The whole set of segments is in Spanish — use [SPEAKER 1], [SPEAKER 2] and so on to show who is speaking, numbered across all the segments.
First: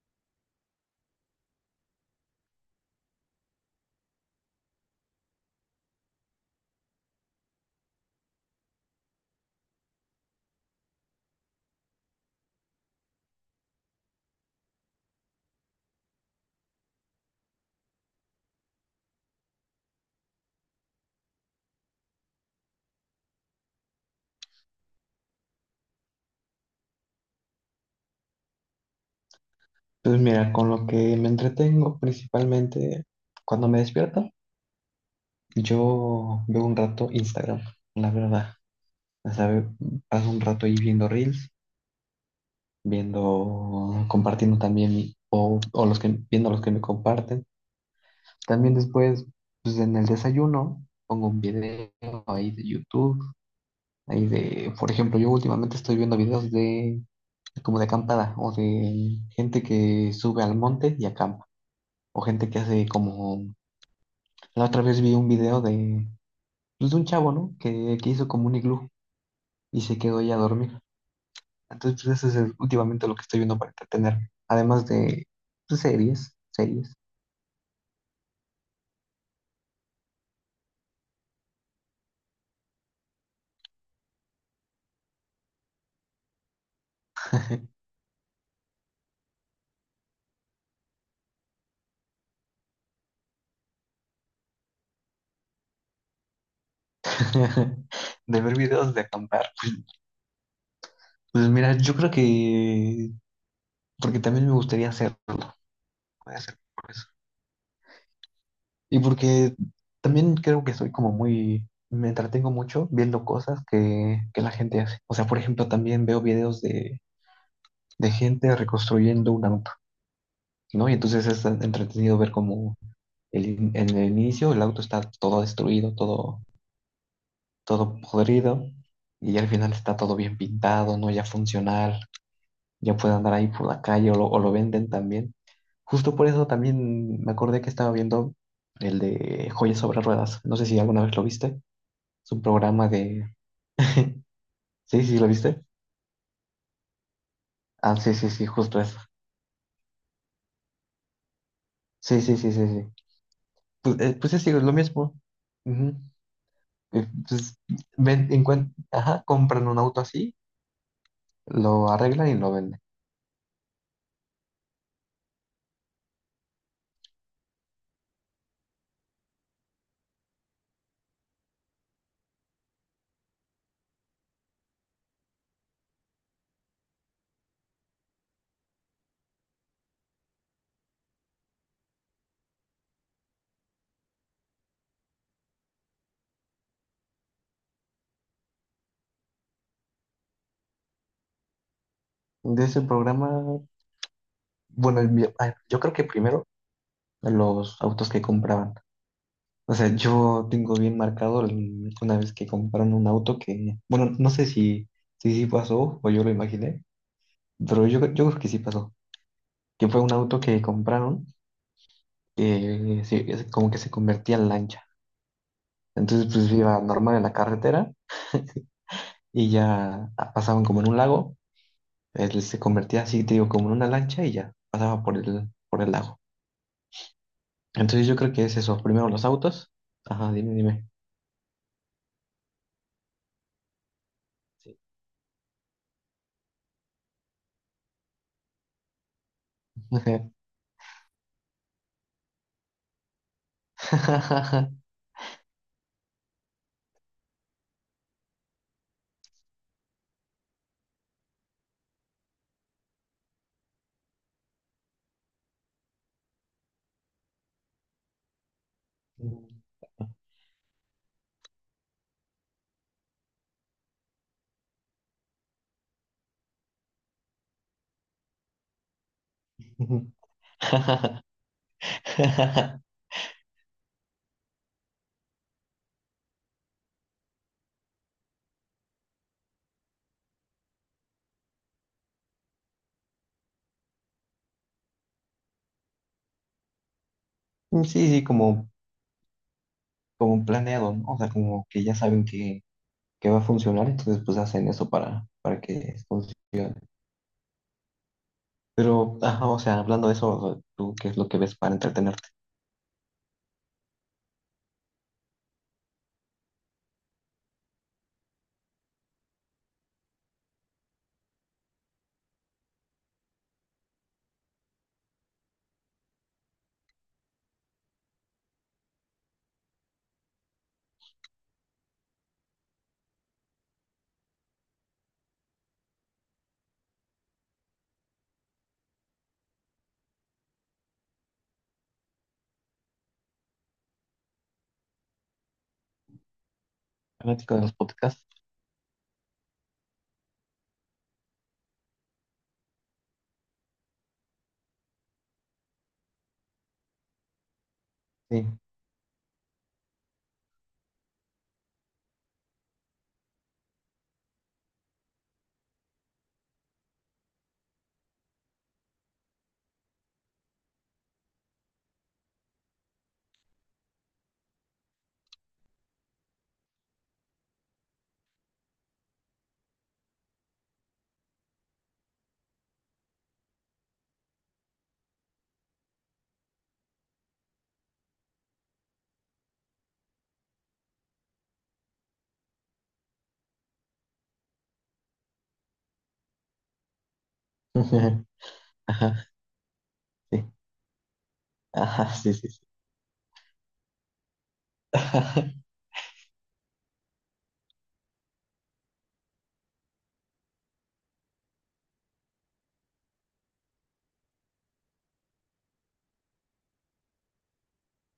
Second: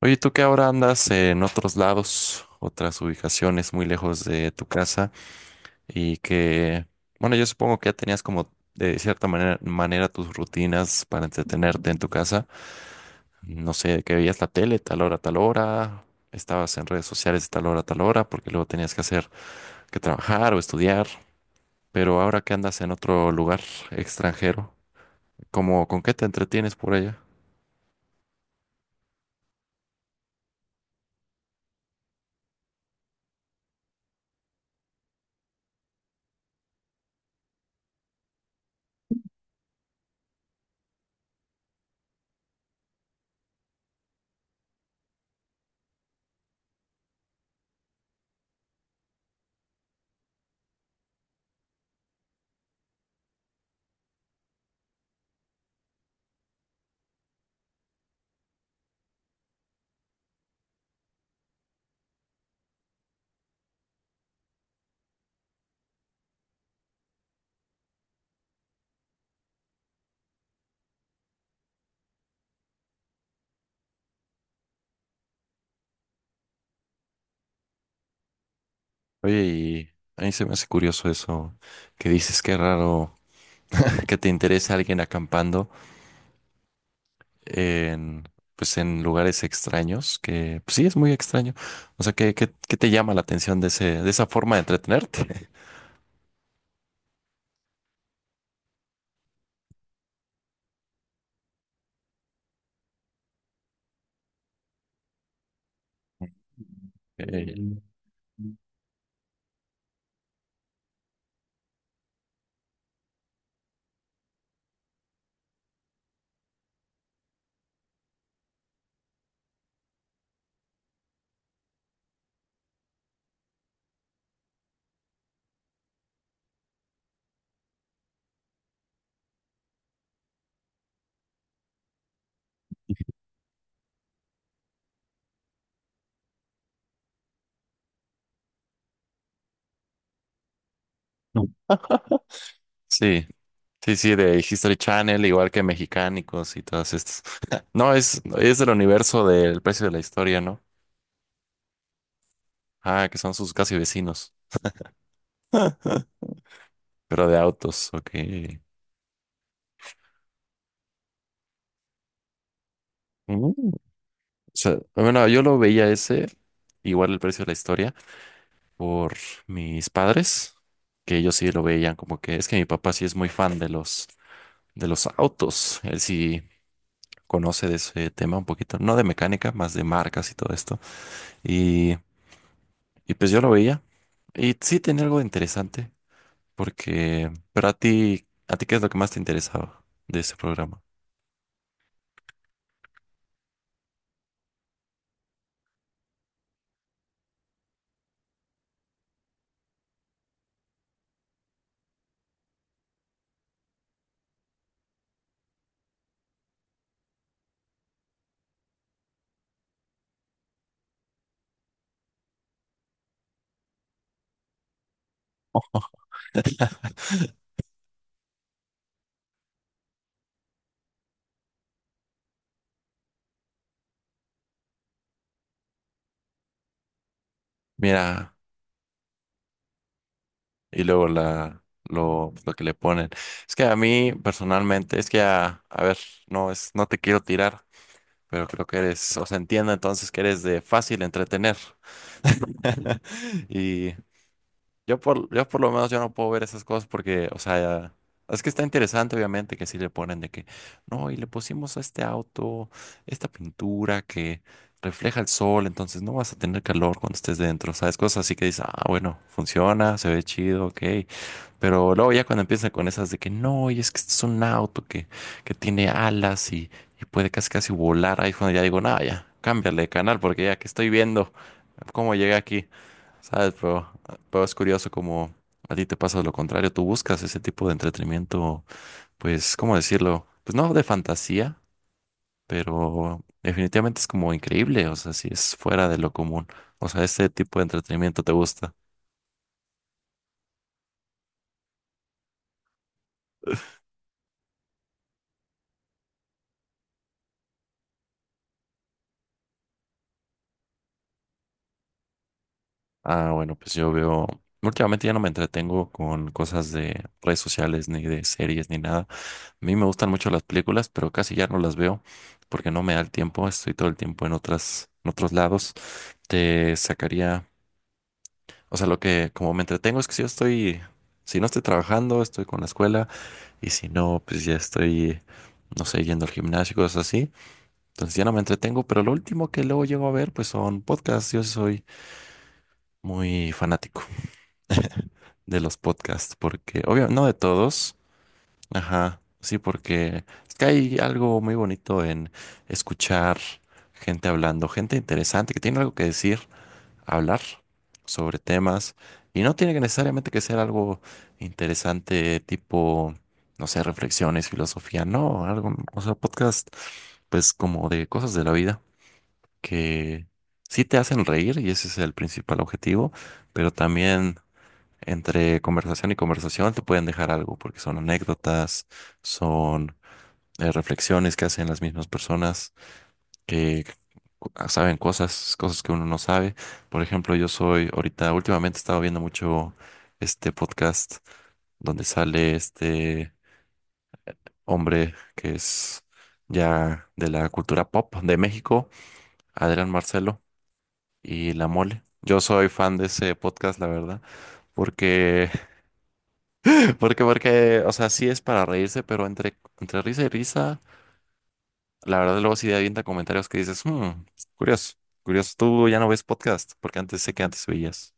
[SPEAKER 1] Oye, tú que ahora andas en otros lados, otras ubicaciones muy lejos de tu casa y que, bueno, yo supongo que ya tenías como de cierta manera tus rutinas para entretenerte en tu casa. No sé, que veías la tele tal hora, estabas en redes sociales tal hora, porque luego tenías que trabajar o estudiar. Pero ahora que andas en otro lugar extranjero, ¿cómo, con qué te entretienes por allá?
[SPEAKER 2] Pues mira, con lo que me entretengo principalmente cuando me despierto, yo veo un rato Instagram, la verdad. O sea, paso un rato ahí viendo reels, viendo, compartiendo también, viendo los que me comparten. También después, pues en el desayuno, pongo un video ahí de YouTube, ahí de, por ejemplo, yo últimamente estoy viendo videos de, como de acampada, o de gente que sube al monte y acampa, o gente que hace como... La otra vez vi un video de, pues, de un chavo, ¿no? Que hizo como un iglú y se quedó ahí a dormir. Entonces, pues eso es últimamente lo que estoy viendo para entretener. Además de pues, series.
[SPEAKER 1] Oye, y a mí se me hace curioso eso que dices, qué raro, que te interese alguien acampando en, pues en lugares extraños, que pues sí es muy extraño. O sea, ¿qué te llama la atención de ese, de esa forma de entretenerte?
[SPEAKER 2] De ver videos de acampar. Pues mira, yo creo que, porque también me gustaría hacerlo. Puede ser por eso.
[SPEAKER 1] Eh, Mm,
[SPEAKER 2] Y porque también creo que soy como muy, me entretengo mucho viendo cosas que la gente hace. O sea, por ejemplo, también veo videos de gente reconstruyendo una montaña, ¿no? Y entonces es entretenido ver cómo el en el inicio el auto está todo destruido, todo, todo podrido, y al final está todo bien pintado, ¿no? Ya funcional, ya puede andar ahí por la calle o lo venden también. Justo por eso también me acordé que estaba viendo el de Joyas sobre Ruedas. No sé si alguna vez lo
[SPEAKER 1] no.
[SPEAKER 2] viste. Es un programa
[SPEAKER 1] Sí,
[SPEAKER 2] de...
[SPEAKER 1] sí, sí, de History
[SPEAKER 2] Sí, sí,
[SPEAKER 1] Channel,
[SPEAKER 2] ¿lo
[SPEAKER 1] igual
[SPEAKER 2] viste?
[SPEAKER 1] que Mexicánicos y todas estas. No,
[SPEAKER 2] Ah, sí, sí, sí,
[SPEAKER 1] es del
[SPEAKER 2] justo eso.
[SPEAKER 1] universo del precio de la historia, ¿no?
[SPEAKER 2] Sí, sí, sí, sí, sí.
[SPEAKER 1] Ah, que son sus casi
[SPEAKER 2] Pues, pues
[SPEAKER 1] vecinos.
[SPEAKER 2] es igual, lo mismo. Ujú.
[SPEAKER 1] Pero de
[SPEAKER 2] Pues,
[SPEAKER 1] autos, ok.
[SPEAKER 2] ajá, compran un auto así, lo arreglan y lo venden.
[SPEAKER 1] Mm. O sea, bueno, yo lo veía ese, igual el precio de la historia, por mis padres, que ellos sí lo veían como que es que mi papá sí es muy fan de los autos, él sí conoce de ese tema un poquito, no de mecánica, más de marcas y todo esto. Y, y pues yo lo veía y sí tenía algo interesante porque, pero a ti ¿qué es lo que más te interesaba de ese programa?
[SPEAKER 2] De ese programa, bueno, ay, yo creo que primero los autos que compraban. O sea, yo tengo bien marcado una vez que compraron un auto que, bueno, no sé si, si sí pasó o yo lo imaginé, pero yo creo que sí pasó. Que fue un auto que compraron que sí, es como que se convertía en lancha. Entonces, pues iba normal en la carretera y ya ah, pasaban como en un lago. Él se convertía así, te digo, como en una lancha y ya pasaba por el lago. Entonces yo creo
[SPEAKER 1] Mira,
[SPEAKER 2] que es eso. Primero los autos. Ajá, dime,
[SPEAKER 1] y
[SPEAKER 2] dime.
[SPEAKER 1] luego la, lo que le ponen. Es que a mí personalmente, es que a ver, no es, no te quiero tirar, pero creo que eres, o sea, entiendo entonces que
[SPEAKER 2] Sí.
[SPEAKER 1] eres de fácil entretener. Y yo por lo menos yo no puedo ver esas cosas porque, o sea, es que está interesante obviamente que sí le ponen de que, no, y le pusimos a este auto esta pintura que refleja el sol, entonces no vas a tener calor cuando estés dentro, ¿sabes? Cosas así que dices, ah, bueno, funciona, se ve chido, ok. Pero luego ya cuando empiezan con esas de que no, y es que este es un auto que tiene alas y puede casi casi volar, ahí es cuando ya digo, nada, ya, cámbiale de canal porque ya que estoy viendo cómo llegué aquí, ¿sabes? Pero es curioso como a ti te pasa lo contrario, tú buscas ese tipo de entretenimiento, pues, ¿cómo decirlo? Pues no de fantasía, pero definitivamente es como increíble, o sea, si es fuera de lo común, o sea, ese tipo de
[SPEAKER 2] Sí, sí,
[SPEAKER 1] entretenimiento te
[SPEAKER 2] como,
[SPEAKER 1] gusta.
[SPEAKER 2] como planeado, ¿no? O sea, como que ya saben que va a funcionar, entonces pues hacen eso para que funcione. Pero, ajá, o sea, hablando de eso, o sea, ¿tú qué es lo que ves para entretenerte?
[SPEAKER 1] Ah, bueno, pues yo veo, últimamente ya no me entretengo con cosas de redes sociales, ni de series, ni nada. A mí me gustan mucho las películas, pero casi ya no las veo porque no me da el tiempo, estoy todo el tiempo en otras, en otros lados. Te sacaría, o sea, lo que como me entretengo es que si yo estoy, si no estoy trabajando, estoy con la escuela, y si no, pues ya estoy, no sé, yendo al gimnasio, cosas así. Entonces ya no me entretengo, pero lo último que luego llego a ver, pues son podcasts, yo soy muy fanático de los podcasts, porque, obvio, no de
[SPEAKER 2] ¿Fanático de los
[SPEAKER 1] todos,
[SPEAKER 2] podcasts?
[SPEAKER 1] ajá, sí, porque es que hay algo muy bonito en escuchar gente hablando, gente interesante que tiene algo que decir, hablar sobre
[SPEAKER 2] Sí.
[SPEAKER 1] temas, y no tiene que necesariamente que ser algo interesante, tipo, no sé, reflexiones, filosofía, no, algo, o sea, podcast, pues como de cosas de la vida que sí te hacen reír, y ese es el principal objetivo, pero también entre conversación y conversación te pueden dejar algo, porque son anécdotas, son reflexiones que hacen las mismas personas que saben cosas, cosas que uno no sabe. Por ejemplo, yo soy ahorita, últimamente he estado viendo mucho este podcast donde sale este hombre que es ya de la cultura pop de México,
[SPEAKER 2] Ajá,
[SPEAKER 1] Adrián Marcelo
[SPEAKER 2] sí.
[SPEAKER 1] y La Mole.
[SPEAKER 2] Ajá, sí,
[SPEAKER 1] Yo
[SPEAKER 2] sí, sí.
[SPEAKER 1] soy fan de ese podcast, la verdad, porque porque o sea, sí es para reírse, pero entre risa y risa, la verdad luego sí avienta comentarios que dices, "Hmm, curioso, curioso, tú ya no ves podcast, porque antes sé que antes veías,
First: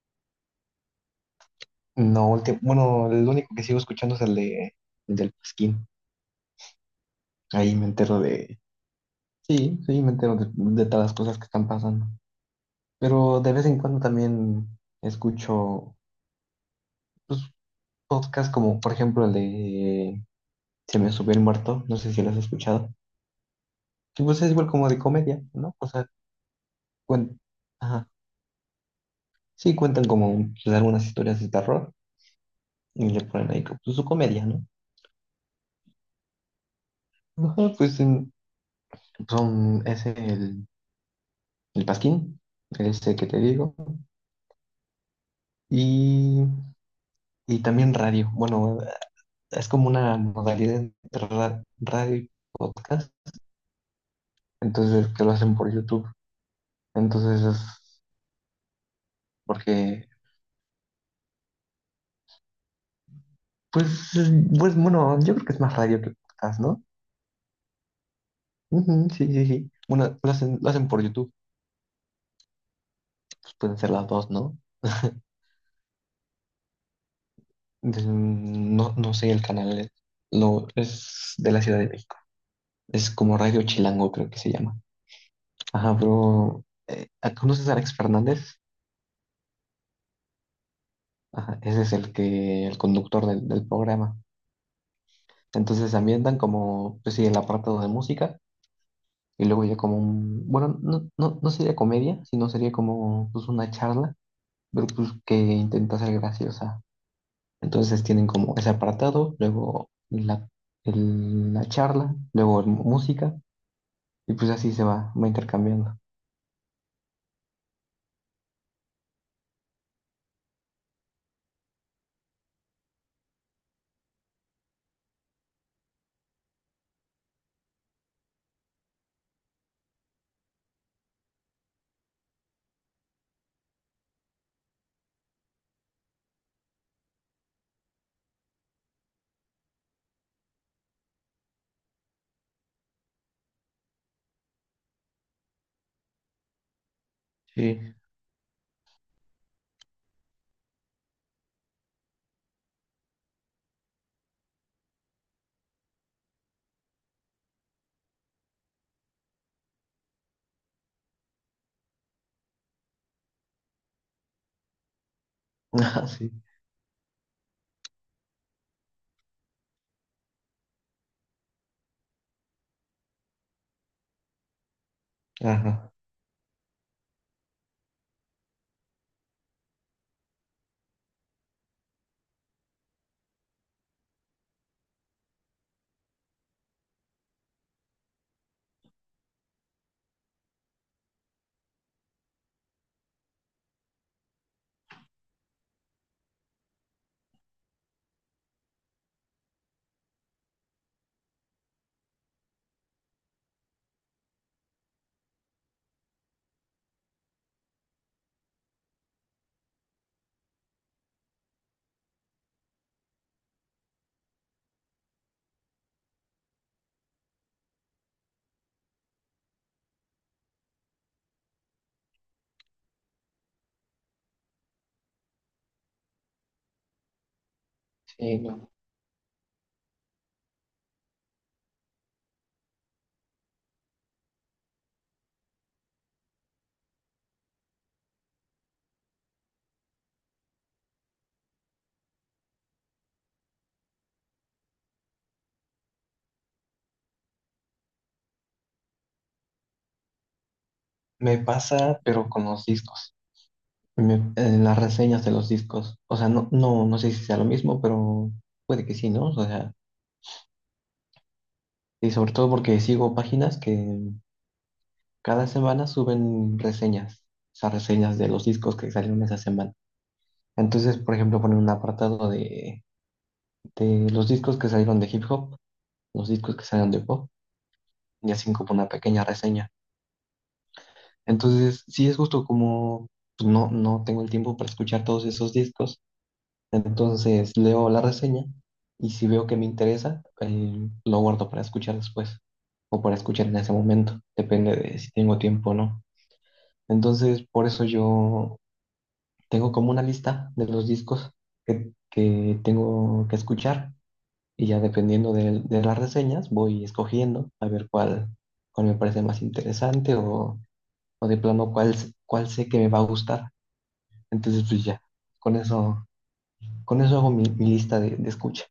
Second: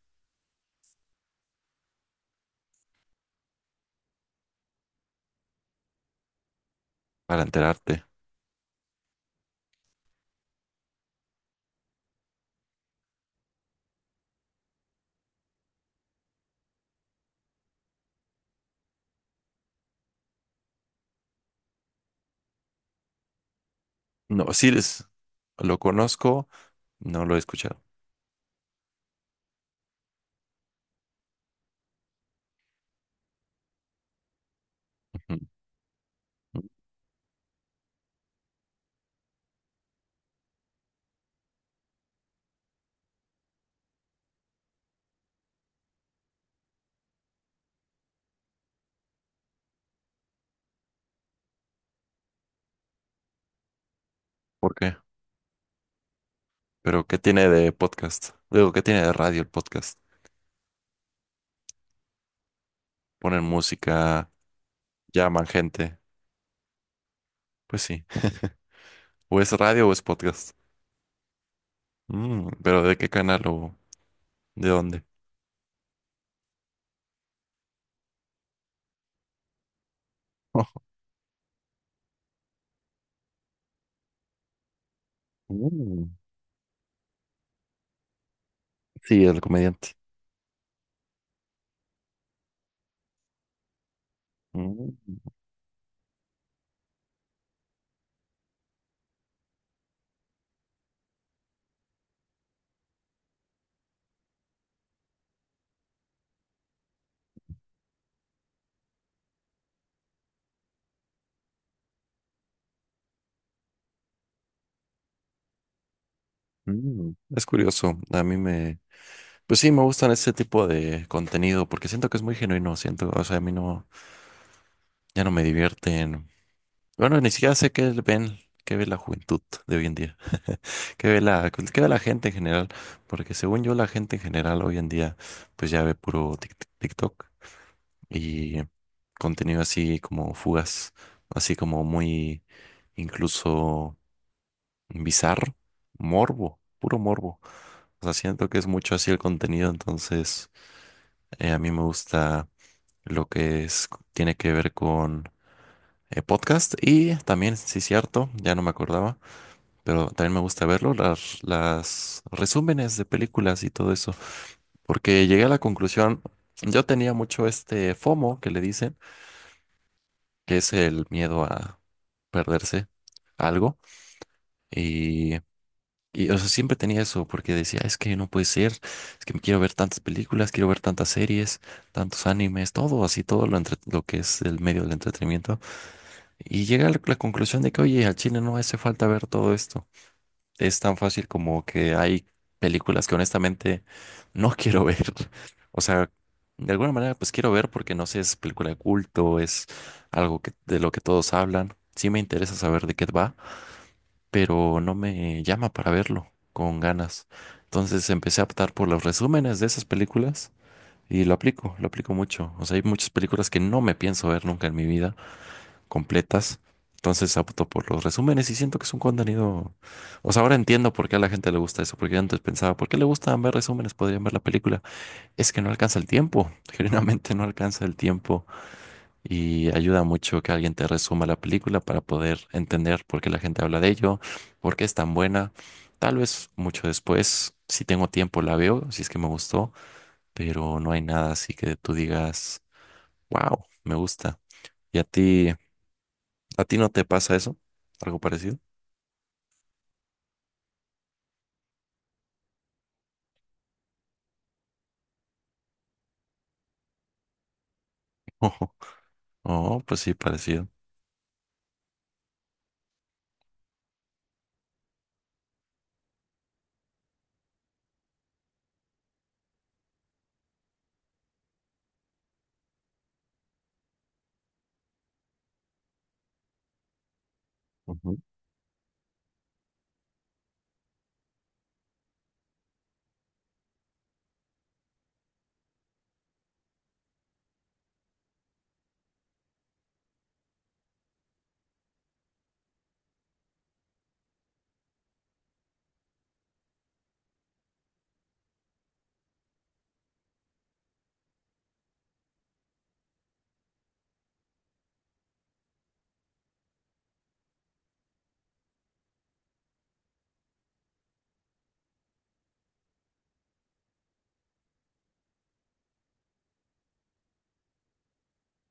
[SPEAKER 2] No, último, bueno, el único que sigo escuchando es el de el del Pasquín.
[SPEAKER 1] para
[SPEAKER 2] Ahí me
[SPEAKER 1] enterarte."
[SPEAKER 2] entero de, sí, sí, me entero de todas las cosas que están pasando. Pero de vez en cuando también escucho pues, podcasts como, por ejemplo, el de Se me subió el muerto, no sé si lo has escuchado. Que pues es
[SPEAKER 1] No,
[SPEAKER 2] igual
[SPEAKER 1] sí,
[SPEAKER 2] como de
[SPEAKER 1] les,
[SPEAKER 2] comedia, ¿no?
[SPEAKER 1] lo
[SPEAKER 2] O sea,
[SPEAKER 1] conozco, no lo he
[SPEAKER 2] cuen-
[SPEAKER 1] escuchado.
[SPEAKER 2] ajá, sí cuentan como pues, algunas historias de terror y le ponen ahí como, pues, su comedia, ¿no?
[SPEAKER 1] Ujú.
[SPEAKER 2] Ajá, pues son, es el Pasquín, este que te digo. Y, y también radio. Bueno, es como una modalidad entre radio y podcast,
[SPEAKER 1] ¿Por qué?
[SPEAKER 2] entonces que lo hacen por YouTube.
[SPEAKER 1] Pero, ¿qué
[SPEAKER 2] Entonces
[SPEAKER 1] tiene
[SPEAKER 2] es
[SPEAKER 1] de podcast? Digo, ¿qué tiene de radio el podcast?
[SPEAKER 2] porque,
[SPEAKER 1] Ponen
[SPEAKER 2] pues,
[SPEAKER 1] música,
[SPEAKER 2] pues bueno, yo
[SPEAKER 1] llaman
[SPEAKER 2] creo que es más
[SPEAKER 1] gente,
[SPEAKER 2] radio que podcast, ¿no?
[SPEAKER 1] pues sí.
[SPEAKER 2] Ujú, sí,
[SPEAKER 1] O
[SPEAKER 2] sí,
[SPEAKER 1] es
[SPEAKER 2] sí.
[SPEAKER 1] radio o es
[SPEAKER 2] Bueno, lo
[SPEAKER 1] podcast.
[SPEAKER 2] hacen, lo hacen por YouTube,
[SPEAKER 1] Mm, pero ¿de qué canal
[SPEAKER 2] pues
[SPEAKER 1] o
[SPEAKER 2] pueden ser las dos, ¿no?
[SPEAKER 1] de dónde?
[SPEAKER 2] Entonces, mm, no, no sé el canal, lo, es de la Ciudad de México. Es como Radio Chilango, creo que se llama. Ajá,
[SPEAKER 1] Mm,
[SPEAKER 2] pero ¿conoces a Alex Fernández?
[SPEAKER 1] sí, el comediante.
[SPEAKER 2] Ajá, ese es el que, el conductor del, del programa.
[SPEAKER 1] Mm,
[SPEAKER 2] Entonces se ambientan como, pues sí, el apartado de música y luego ya como un, bueno, no, no, no sería comedia, sino sería como pues una charla, pero pues que intenta ser graciosa. Entonces tienen como ese apartado, luego la, la charla, luego música y pues así se va, va intercambiando.
[SPEAKER 1] Es curioso, a mí me, pues sí, me gustan ese tipo de contenido porque siento que es muy genuino, siento, o sea, a mí no, ya no me divierten, bueno, ni siquiera sé qué ven, qué ve la juventud de hoy en día, qué ve la gente en general, porque según yo la gente en general hoy en día, pues ya ve puro TikTok y contenido así como fugas, así como muy incluso bizarro, morbo, puro morbo.
[SPEAKER 2] Sí,
[SPEAKER 1] O sea, siento que es mucho así el contenido, entonces a mí me gusta lo que es, tiene que ver con podcast y también, sí, cierto, ya no me acordaba, pero también me gusta verlo, las resúmenes de películas y todo eso, porque llegué a la
[SPEAKER 2] ajá,
[SPEAKER 1] conclusión,
[SPEAKER 2] sí,
[SPEAKER 1] yo tenía mucho este FOMO que le dicen, que es el miedo a perderse algo. Y
[SPEAKER 2] ajá.
[SPEAKER 1] O sea, siempre tenía eso, porque decía, es que no puede ser, es que quiero ver tantas películas, quiero ver tantas series, tantos animes, todo así, todo lo, entre- lo que es el medio del entretenimiento. Y llega a la, la conclusión de que, oye, al chile no hace falta ver todo esto. Es tan fácil como que hay películas que honestamente no quiero ver. O sea, de alguna manera, pues quiero ver porque no sé, es película de culto, es algo que, de lo que todos hablan. Sí me interesa saber de qué va, pero no me llama para verlo con ganas. Entonces empecé a optar por los resúmenes de esas películas y lo aplico mucho. O sea, hay muchas películas que no me pienso ver nunca en mi vida completas. Entonces opto por los resúmenes y siento que es un contenido... O sea, ahora entiendo por qué a la gente le gusta eso, porque yo antes pensaba, ¿por qué le gustan ver resúmenes? Podrían ver la película. Es que no alcanza el tiempo, genuinamente no alcanza el
[SPEAKER 2] Sí,
[SPEAKER 1] tiempo
[SPEAKER 2] no.
[SPEAKER 1] y ayuda mucho que alguien te resuma la película para poder entender por qué la gente habla de ello, por qué es tan buena. Tal vez mucho después, si tengo tiempo, la veo, si es que me gustó, pero no hay nada así que tú digas, wow, me gusta. ¿Y a ti no te pasa eso? ¿Algo parecido?
[SPEAKER 2] Me pasa, pero con los discos. En las reseñas de los discos. O sea, no, no, no sé si sea lo mismo, pero puede que sí, ¿no? O sea,
[SPEAKER 1] Oh, pues sí, parecido.
[SPEAKER 2] y sobre todo porque sigo páginas que cada semana suben reseñas, o sea, reseñas de los discos que salieron esa semana. Entonces, por ejemplo, ponen un apartado de los discos que salieron de hip hop, los discos que salieron de pop, y así como una pequeña reseña. Entonces, sí es justo como pues, no, no tengo el tiempo para escuchar todos esos discos. Entonces leo la reseña y si veo que me interesa, lo guardo para escuchar después o para escuchar en ese momento, depende de si tengo tiempo o no. Entonces, por eso yo tengo como una lista de los discos que tengo que escuchar y ya dependiendo de las reseñas voy escogiendo a ver cuál, cuál me parece más interesante o de plano cuál, cuál sé que me va a gustar. Entonces, pues ya, con eso, con eso hago mi, mi lista de escucha.